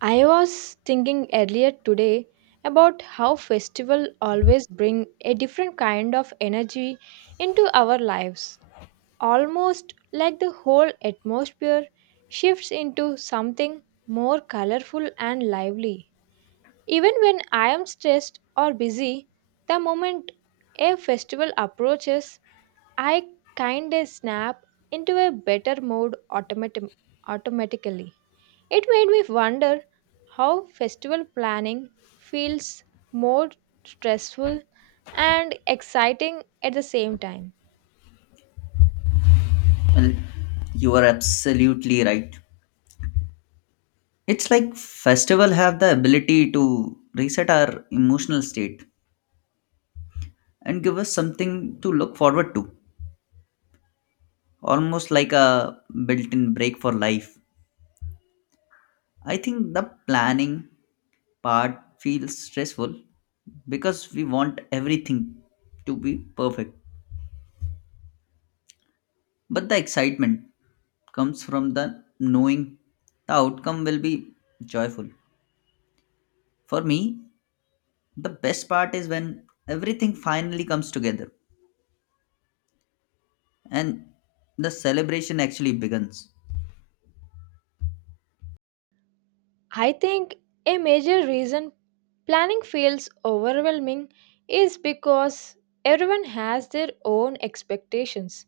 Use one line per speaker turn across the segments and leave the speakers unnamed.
I was thinking earlier today about how festivals always bring a different kind of energy into our lives. Almost like the whole atmosphere shifts into something more colorful and lively. Even when I am stressed or busy, the moment a festival approaches, I kinda snap into a better mood automatically. It made me wonder how festival planning feels more stressful and exciting at the same time.
Well, you are absolutely right. It's like festival have the ability to reset our emotional state and give us something to look forward to, almost like a built-in break for life. I think the planning part feels stressful because we want everything to be perfect. But the excitement comes from the knowing the outcome will be joyful. For me, the best part is when everything finally comes together and the celebration actually begins.
I think a major reason planning feels overwhelming is because everyone has their own expectations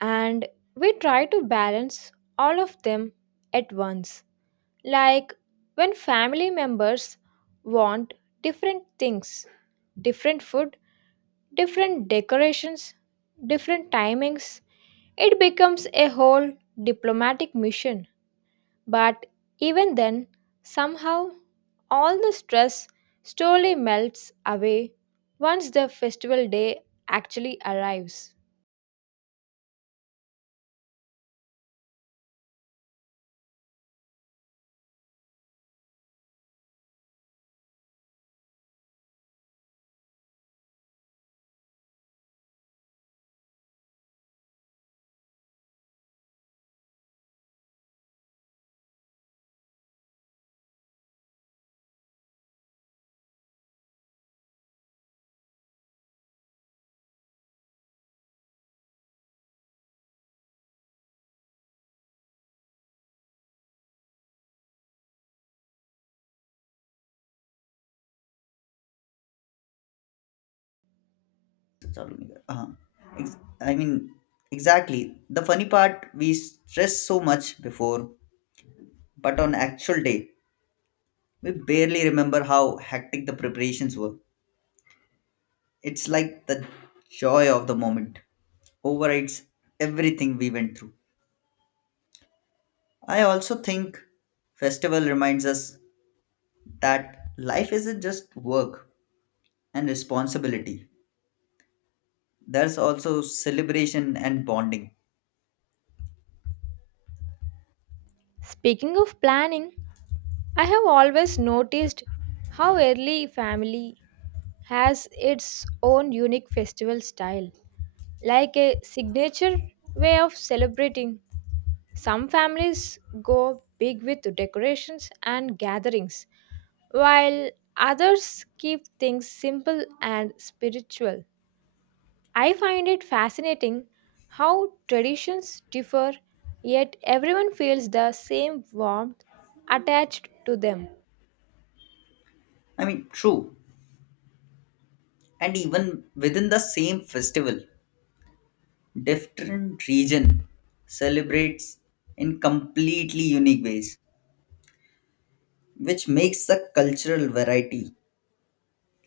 and we try to balance all of them at once. Like when family members want different things, different food, different decorations, different timings. It becomes a whole diplomatic mission. But even then, somehow, all the stress slowly melts away once the festival day actually arrives.
चालू नहीं कर- हाँ. I mean exactly, the funny part, we stress so much before, but on actual day we barely remember how hectic the preparations were. It's like the joy of the moment overrides everything we went through. I also think festival reminds us that life isn't just work and responsibility, there's also celebration and bonding.
Speaking of planning, I have always noticed how every family has its own unique festival style, like a signature way of celebrating. Some families go big with decorations and gatherings, while others keep things simple and spiritual. I find it fascinating how traditions differ, yet everyone feels the same warmth attached to them.
I mean, true. And even within the same festival, different region celebrates in completely unique ways, which makes the cultural variety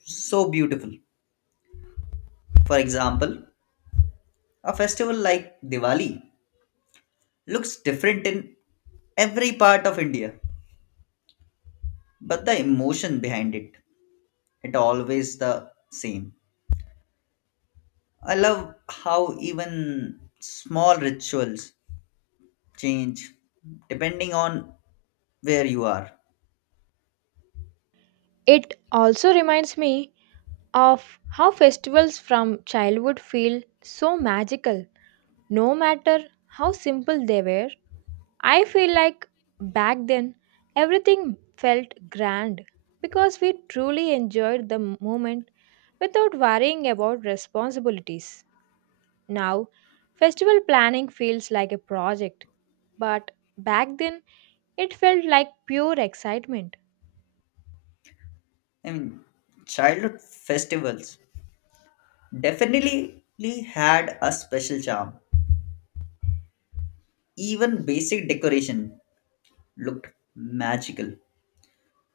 so beautiful. For example, a festival like Diwali looks different in every part of India, but the emotion behind it, it always the same. I love how even small rituals change depending on where you are.
It also reminds me of how festivals from childhood feel so magical, no matter how simple they were. I feel like back then everything felt grand because we truly enjoyed the moment without worrying about responsibilities. Now, festival planning feels like a project, but back then it felt like pure excitement.
I mean, childhood festivals definitely had a special charm. Even basic decoration looked magical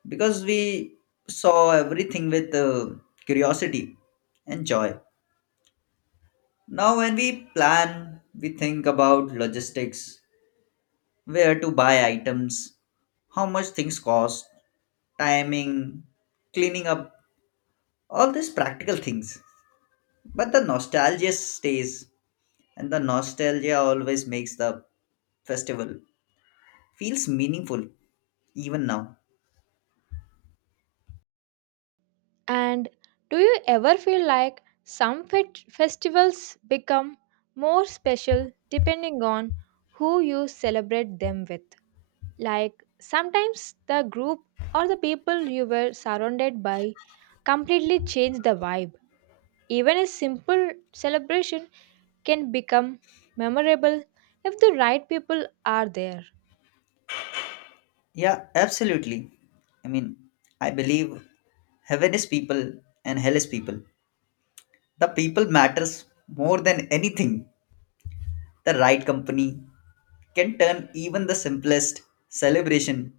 because we saw everything with curiosity and joy. Now, when we plan, we think about logistics, where to buy items, how much things cost, timing, cleaning up, all these practical things. But the nostalgia stays, and the nostalgia always makes the festival feels meaningful even now.
And do you ever feel like some festivals become more special depending on who you celebrate them with? Like sometimes the group or the people you were surrounded by completely change the vibe. Even a simple celebration can become memorable if the right people are there.
Yeah, absolutely. I mean, I believe heaven is people and hell is people. The people matters more than anything. The right company can turn even the simplest celebration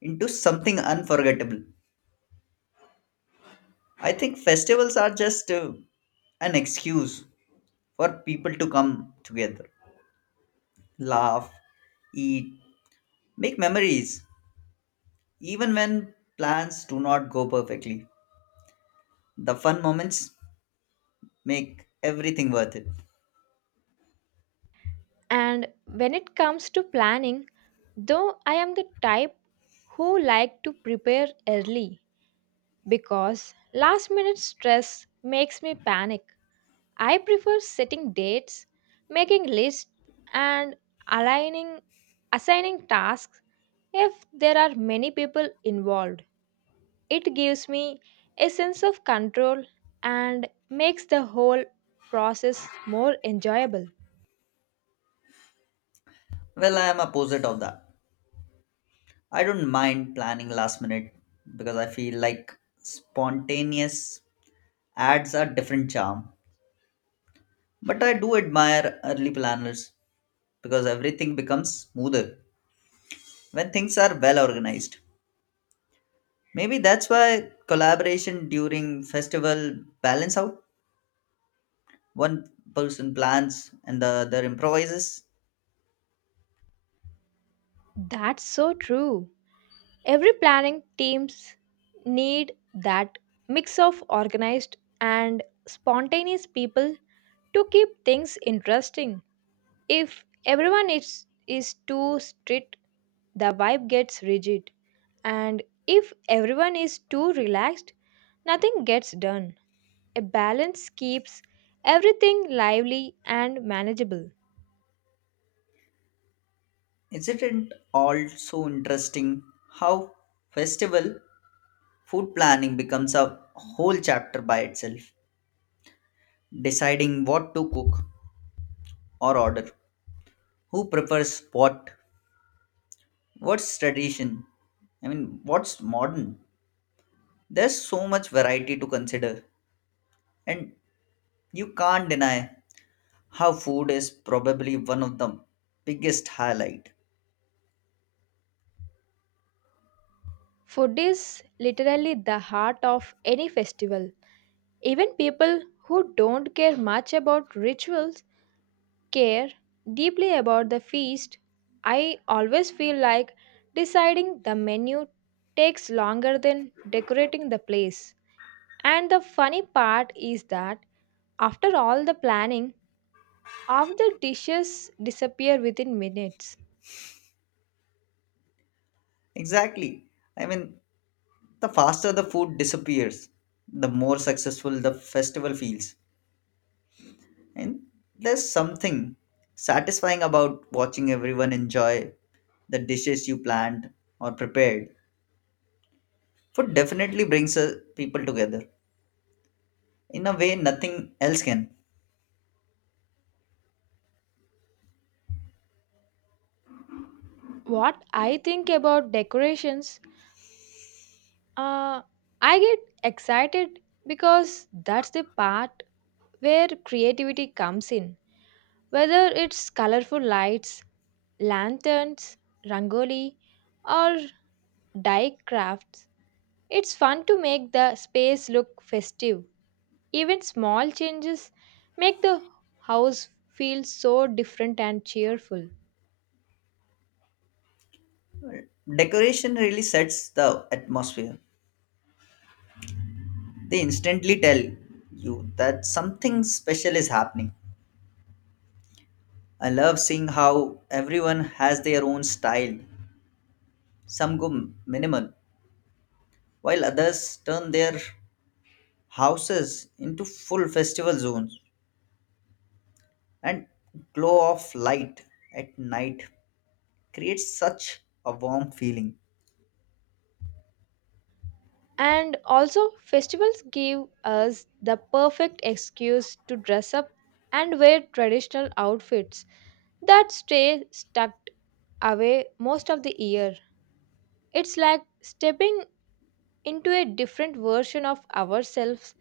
into something unforgettable. I think festivals are just an excuse for people to come together. Laugh, eat, make memories, even when plans do not go perfectly. The fun moments make everything worth it.
And when it comes to planning, though I am the type who like to prepare early because last minute stress makes me panic. I prefer setting dates, making lists and aligning assigning tasks if there are many people involved. It gives me a sense of control and makes the whole process more enjoyable.
Well, I am opposite of that. I don't mind planning last minute because I feel like spontaneous adds a different charm. But I do admire early planners because everything becomes smoother when things are well organized. Maybe that's why collaboration during festival balance out, one person plans and the other improvises.
That's so true. Every planning teams need that mix of organized and spontaneous people to keep things interesting. If everyone is too strict, the vibe gets rigid, and if everyone is too relaxed, nothing gets done. A balance keeps everything lively and manageable.
Isn't it also interesting how festival food planning becomes a whole chapter by itself? Deciding what to cook or order, who prefers what, what's tradition, I mean, what's modern? There's so much variety to consider, and you can't deny how food is probably one of the biggest highlight.
Food is literally the heart of any festival. Even people who don't care much about rituals care deeply about the feast. I always feel like deciding the menu takes longer than decorating the place. And the funny part is that after all the planning, half the dishes disappear within minutes.
Exactly. I mean, the faster the food disappears, the more successful the festival feels. And there's something satisfying about watching everyone enjoy the dishes you planned or prepared. Food definitely brings people together in a way nothing else can.
What I think about decorations, uh, I get excited because that's the part where creativity comes in. Whether it's colorful lights, lanterns, rangoli, or dye crafts, it's fun to make the space look festive. Even small changes make the house feel so different and cheerful.
Decoration really sets the atmosphere. They instantly tell you that something special is happening. I love seeing how everyone has their own style. Some go minimal, while others turn their houses into full festival zones, and glow of light at night creates such a warm feeling.
And also, festivals give us the perfect excuse to dress up and wear traditional outfits that stay stuck away most of the year. It's like stepping into a different version of ourselves,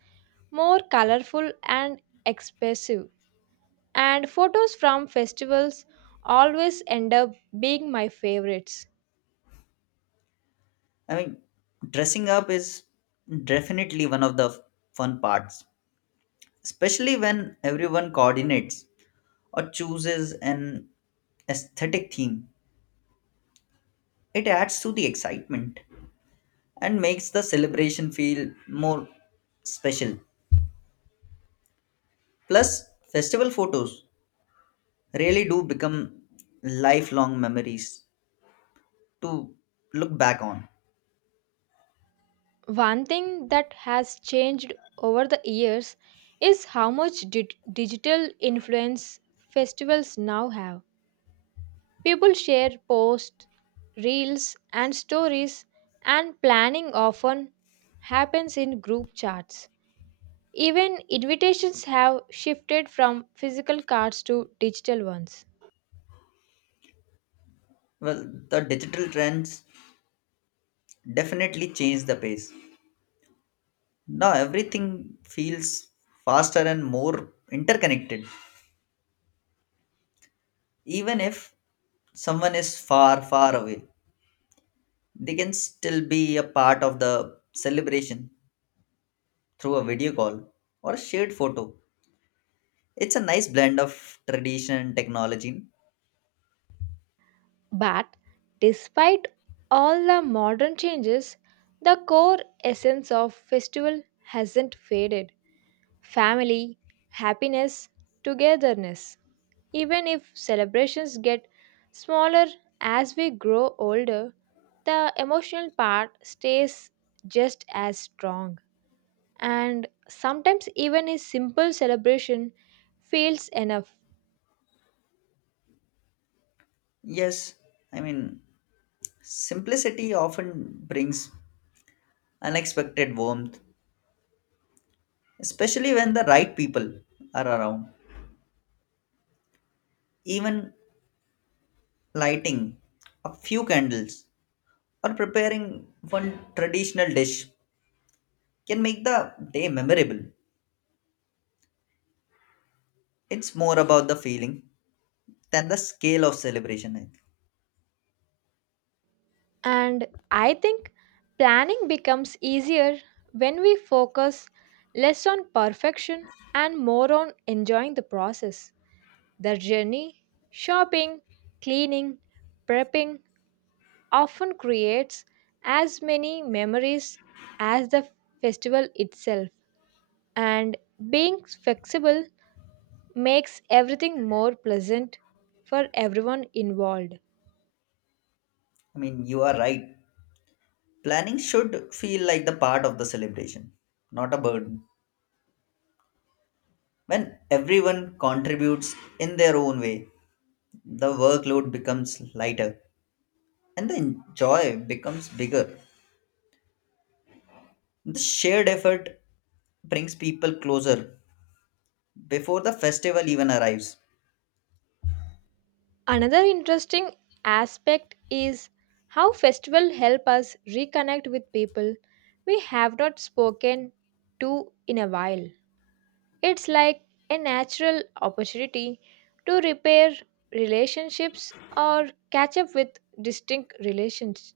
more colorful and expressive. And photos from festivals always end up being my favorites.
I mean, dressing up is definitely one of the fun parts, especially when everyone coordinates or chooses an aesthetic theme. It adds to the excitement and makes the celebration feel more special. Plus, festival photos really do become lifelong memories to look back on.
One thing that has changed over the years is how much digital influence festivals now have. People share posts, reels, and stories, and planning often happens in group chats. Even invitations have shifted from physical cards to digital ones.
Well, the digital trends definitely change the pace. Now everything feels faster and more interconnected. Even if someone is far, far away, they can still be a part of the celebration through a video call or a shared photo. It's a nice blend of tradition and technology.
But despite all the modern changes, the core essence of festival hasn't faded: family, happiness, togetherness. Even if celebrations get smaller as we grow older, the emotional part stays just as strong. And sometimes, even a simple celebration feels enough.
Yes, I mean, simplicity often brings unexpected warmth, especially when the right people are around. Even lighting a few candles or preparing one traditional dish can make the day memorable. It's more about the feeling than the scale of celebration, I think.
And I think planning becomes easier when we focus less on perfection and more on enjoying the process. The journey, shopping, cleaning, prepping often creates as many memories as the festival itself, and being flexible makes everything more pleasant for everyone involved.
I mean, you are right. Planning should feel like the part of the celebration, not a burden. When everyone contributes in their own way, the workload becomes lighter and the joy becomes bigger. The shared effort brings people closer before the festival even arrives.
Another interesting aspect is how festival help us reconnect with people we have not spoken to in a while. It's like a natural opportunity to repair relationships or catch up with distinct relations.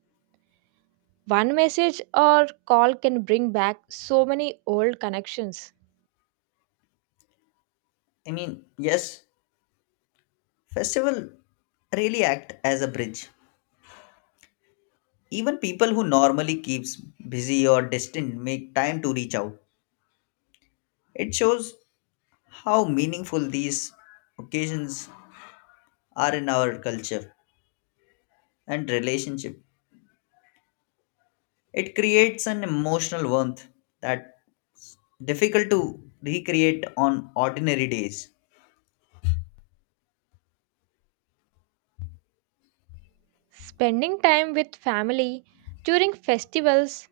One message or call can bring back so many old connections.
I mean, yes, festival really act as a bridge. Even people who normally keeps busy or distant make time to reach out. It shows how meaningful these occasions are in our culture and relationship. It creates an emotional warmth that difficult to recreate on ordinary days.
Spending time with family during festivals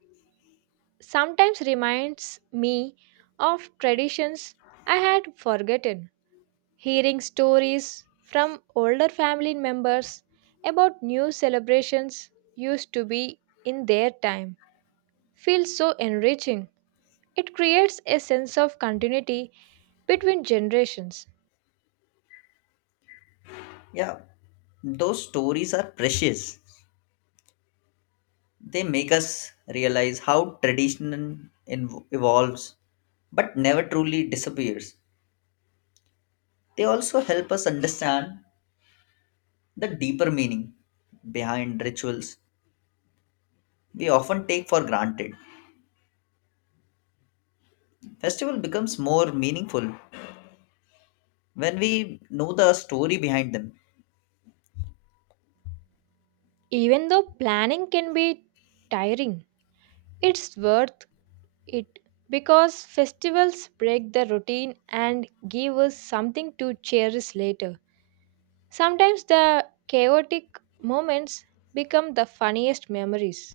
sometimes reminds me of traditions I had forgotten. Hearing stories from older family members about new celebrations used to be in their time feels so enriching. It creates a sense of continuity between generations.
Yeah, those stories are precious. They make us realize how tradition evolves but never truly disappears. They also help us understand the deeper meaning behind rituals we often take for granted. Festival becomes more meaningful when we know the story behind them.
Even though planning can be tiring, it's worth it because festivals break the routine and give us something to cherish later. Sometimes the chaotic moments become the funniest memories.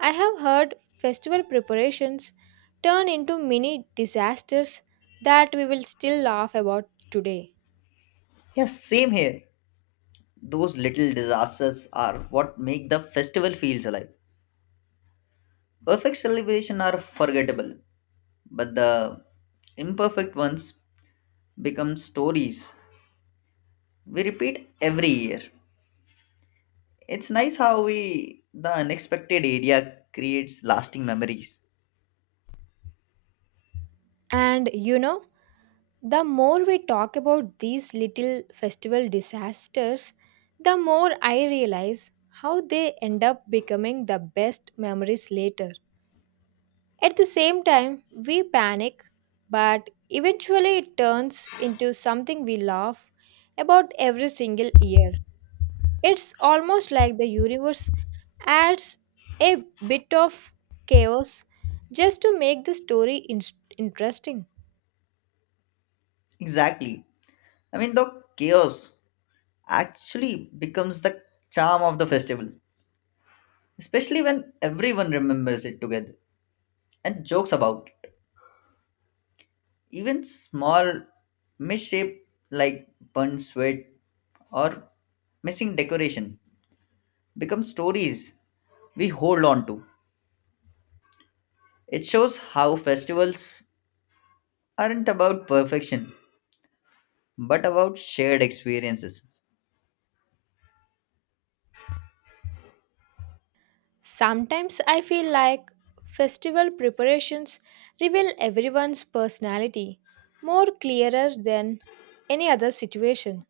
I have heard festival preparations turn into mini disasters that we will still laugh about today.
Yes, same here. Those little disasters are what make the festival feels alive. Perfect celebration are forgettable, but the imperfect ones become stories we repeat every year. It's nice how we the unexpected area creates lasting memories.
And you know, the more we talk about these little festival disasters, the more I realize how they end up becoming the best memories later. At the same time, we panic, but eventually it turns into something we laugh about every single year. It's almost like the universe adds a bit of chaos just to make the story interesting.
Exactly. I mean, the chaos actually becomes the charm of the festival, especially when everyone remembers it together and jokes about it. Even small misshape like burnt sweat or missing decoration become stories we hold on to. It shows how festivals aren't about perfection but about shared experiences.
Sometimes I feel like festival preparations reveal everyone's personality more clearer than any other situation.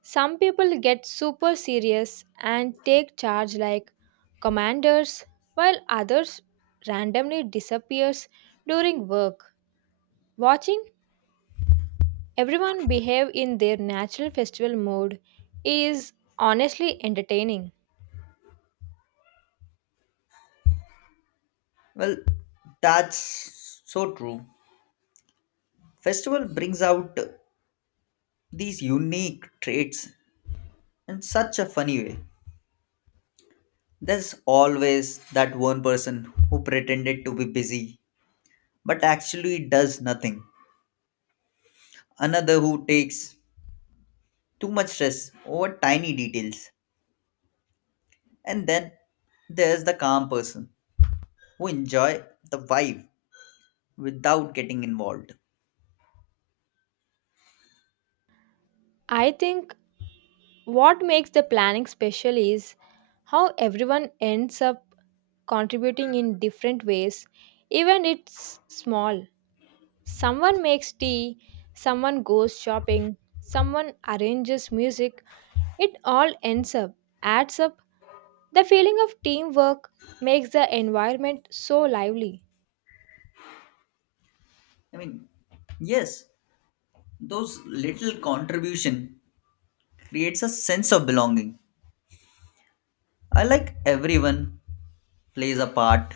Some people get super serious and take charge like commanders while others randomly disappears during work. Watching everyone behave in their natural festival mode is honestly entertaining.
Well, that's so true. Festival brings out these unique traits in such a funny way. There's always that one person who pretended to be busy but actually does nothing, another who takes too much stress over tiny details, and then there's the calm person who enjoy the vibe without getting involved.
I think what makes the planning special is how everyone ends up contributing in different ways, even it's small. Someone makes tea, someone goes shopping, someone arranges music. It all adds up. The feeling of teamwork makes the environment so lively.
I mean, yes, those little contribution creates a sense of belonging. I like everyone plays a part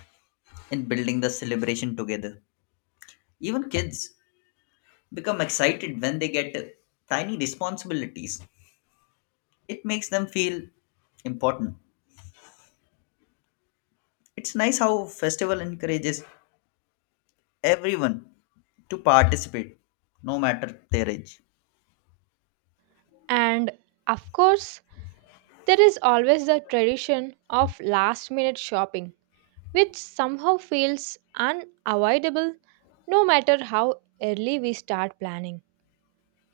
in building the celebration together. Even kids become excited when they get tiny responsibilities, it makes them feel important. It's nice how festival encourages everyone to participate no matter their age.
And of course, there is always the tradition of last minute shopping, which somehow feels unavoidable no matter how early we start planning.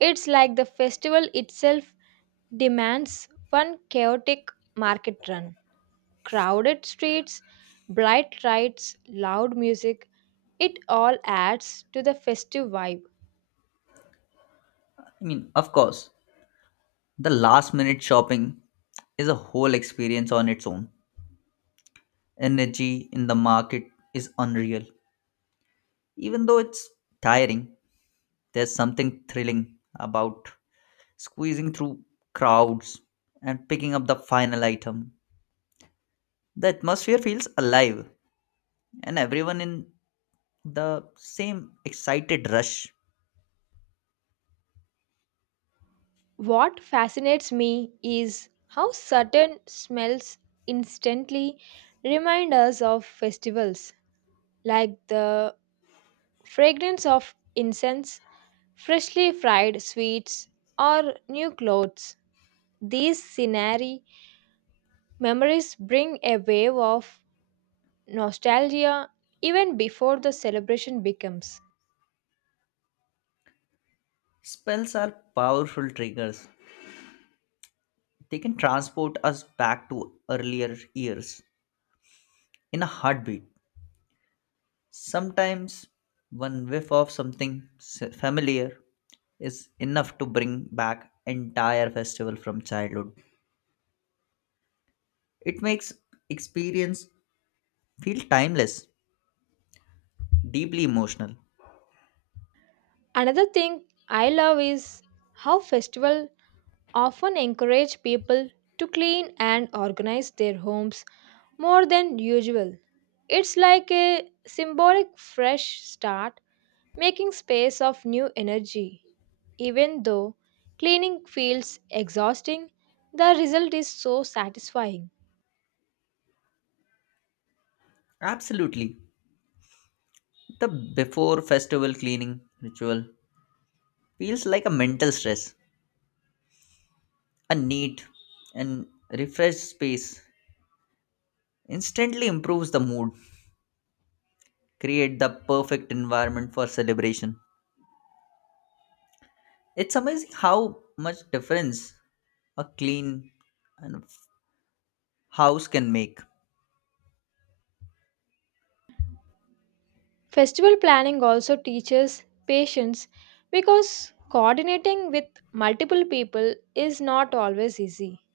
It's like the festival itself demands one chaotic market run. Crowded streets, bright lights, loud music, it all adds to the festive vibe.
I mean, of course the last minute shopping is a whole experience on its own. Energy in the market is unreal. Even though it's tiring, there's something thrilling about squeezing through crowds and picking up the final item. The atmosphere feels alive, and everyone in the same excited rush.
What fascinates me is how certain smells instantly remind us of festivals, like the fragrance of incense, freshly fried sweets, or new clothes. These scenery memories bring a wave of nostalgia even before the celebration becomes.
Spells are powerful triggers. They can transport us back to earlier years in a heartbeat. Sometimes one whiff of something familiar is enough to bring back entire festival from childhood. It makes experience feel timeless, deeply emotional.
Another thing I love is how festivals often encourage people to clean and organize their homes more than usual. It's like a symbolic fresh start, making space of new energy. Even though cleaning feels exhausting, the result is so satisfying.
Absolutely. The before festival cleaning ritual feels like a mental stress, a neat and refreshed space instantly improves the mood, create the perfect environment for celebration. It's amazing how much difference a clean and house can make.
Festival planning also teaches patience because coordinating with multiple people is not always easy.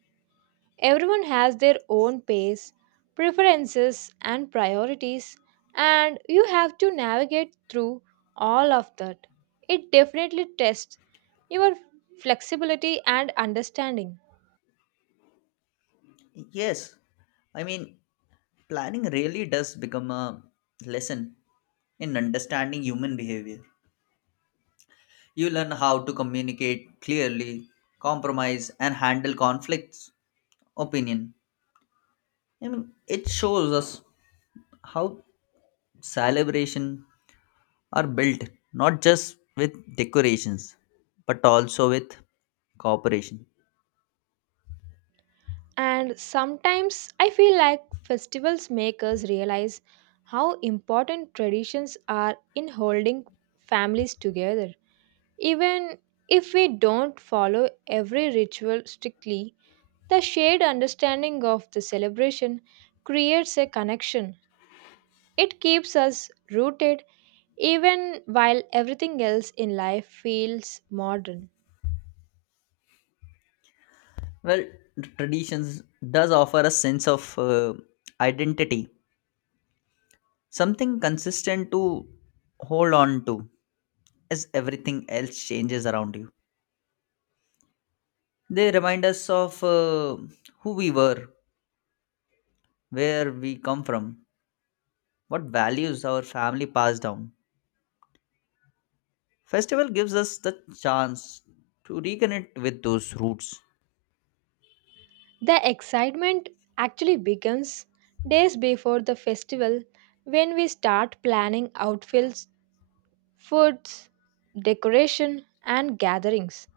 Everyone has their own pace, preferences, and priorities, and you have to navigate through all of that. It definitely tests your flexibility and understanding.
Yes, I mean, planning really does become a lesson in understanding human behavior. You learn how to communicate clearly, compromise, and handle conflicts. Opinion. I mean, it shows us how celebration are built not just with decorations but also with cooperation.
And sometimes I feel like festivals make us realize how important traditions are in holding families together. Even if we don't follow every ritual strictly, the shared understanding of the celebration creates a connection. It keeps us rooted even while everything else in life feels modern.
Well, traditions does offer a sense of identity, something consistent to hold on to as everything else changes around you. They remind us of who we were, where we come from, what values our family passed down. Festival gives us the chance to reconnect with those roots,
The excitement actually begins days before the festival when we start planning outfits, foods, decoration, and gatherings.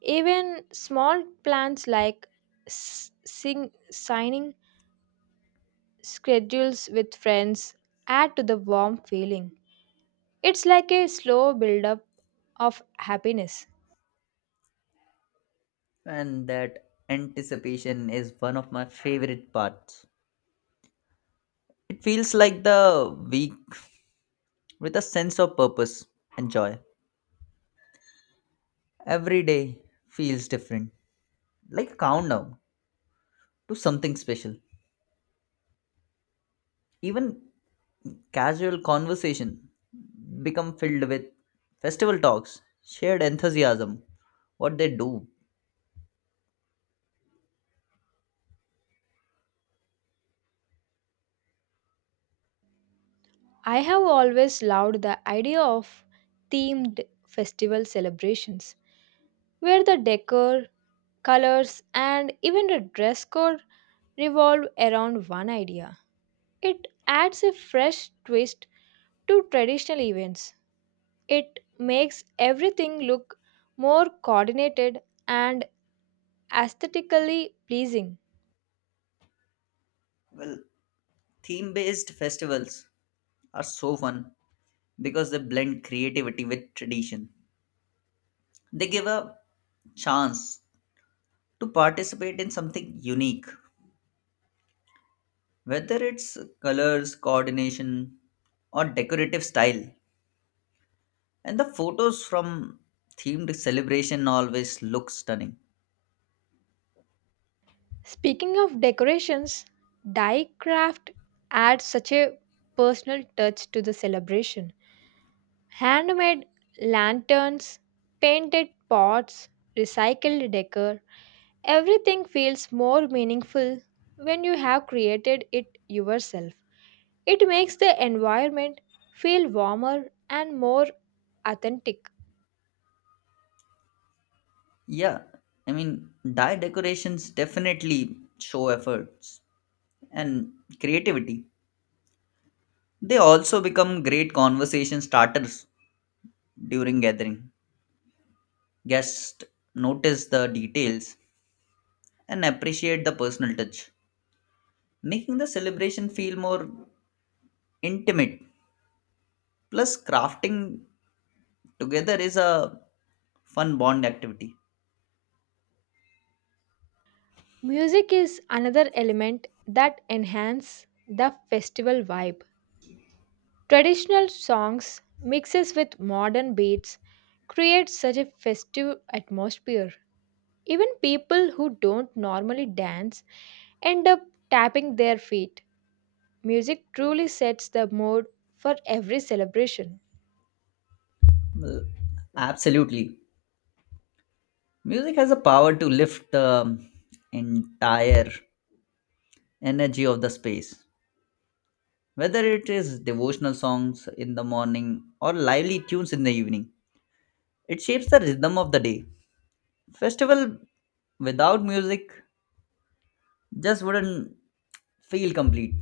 Even small plans like s- sing- signing schedules with friends add to the warm feeling. It's like a slow buildup of happiness.
and that anticipation is one of my favorite parts. It feels like the week with a sense of purpose and joy. Every day feels different, like a countdown to something special. Even casual conversation become filled with festival talks, shared enthusiasm, what they do.
I have always loved the idea of themed festival celebrations where the decor, colors, and even the dress code revolve around one idea. It adds a fresh twist to traditional events. It makes everything look more coordinated and aesthetically pleasing.
Well, theme-based festivals are so fun because they blend creativity with tradition. They give a chance to participate in something unique, whether it's colors, coordination, or decorative style. And the photos from themed celebration always look stunning.
Speaking of decorations, die craft adds such a personal touch to the celebration. Handmade lanterns, painted pots, recycled decor, everything feels more meaningful when you have created it yourself. It makes the environment feel warmer and more authentic.
Yeah, I mean, dye decorations definitely show efforts and creativity. They also become great conversation starters during gathering. Guests notice the details and appreciate the personal touch, making the celebration feel more intimate. Plus, crafting together is a fun bond activity.
Music is another element that enhances the festival vibe. Traditional songs mixes with modern beats create such a festive atmosphere. Even people who don't normally dance end up tapping their feet. Music truly sets the mood for every celebration.
Well, absolutely. Music has a power to lift the entire energy of the space, whether it is devotional songs in the morning or lively tunes in the evening. It shapes the rhythm of the day. Festival without music just wouldn't feel complete.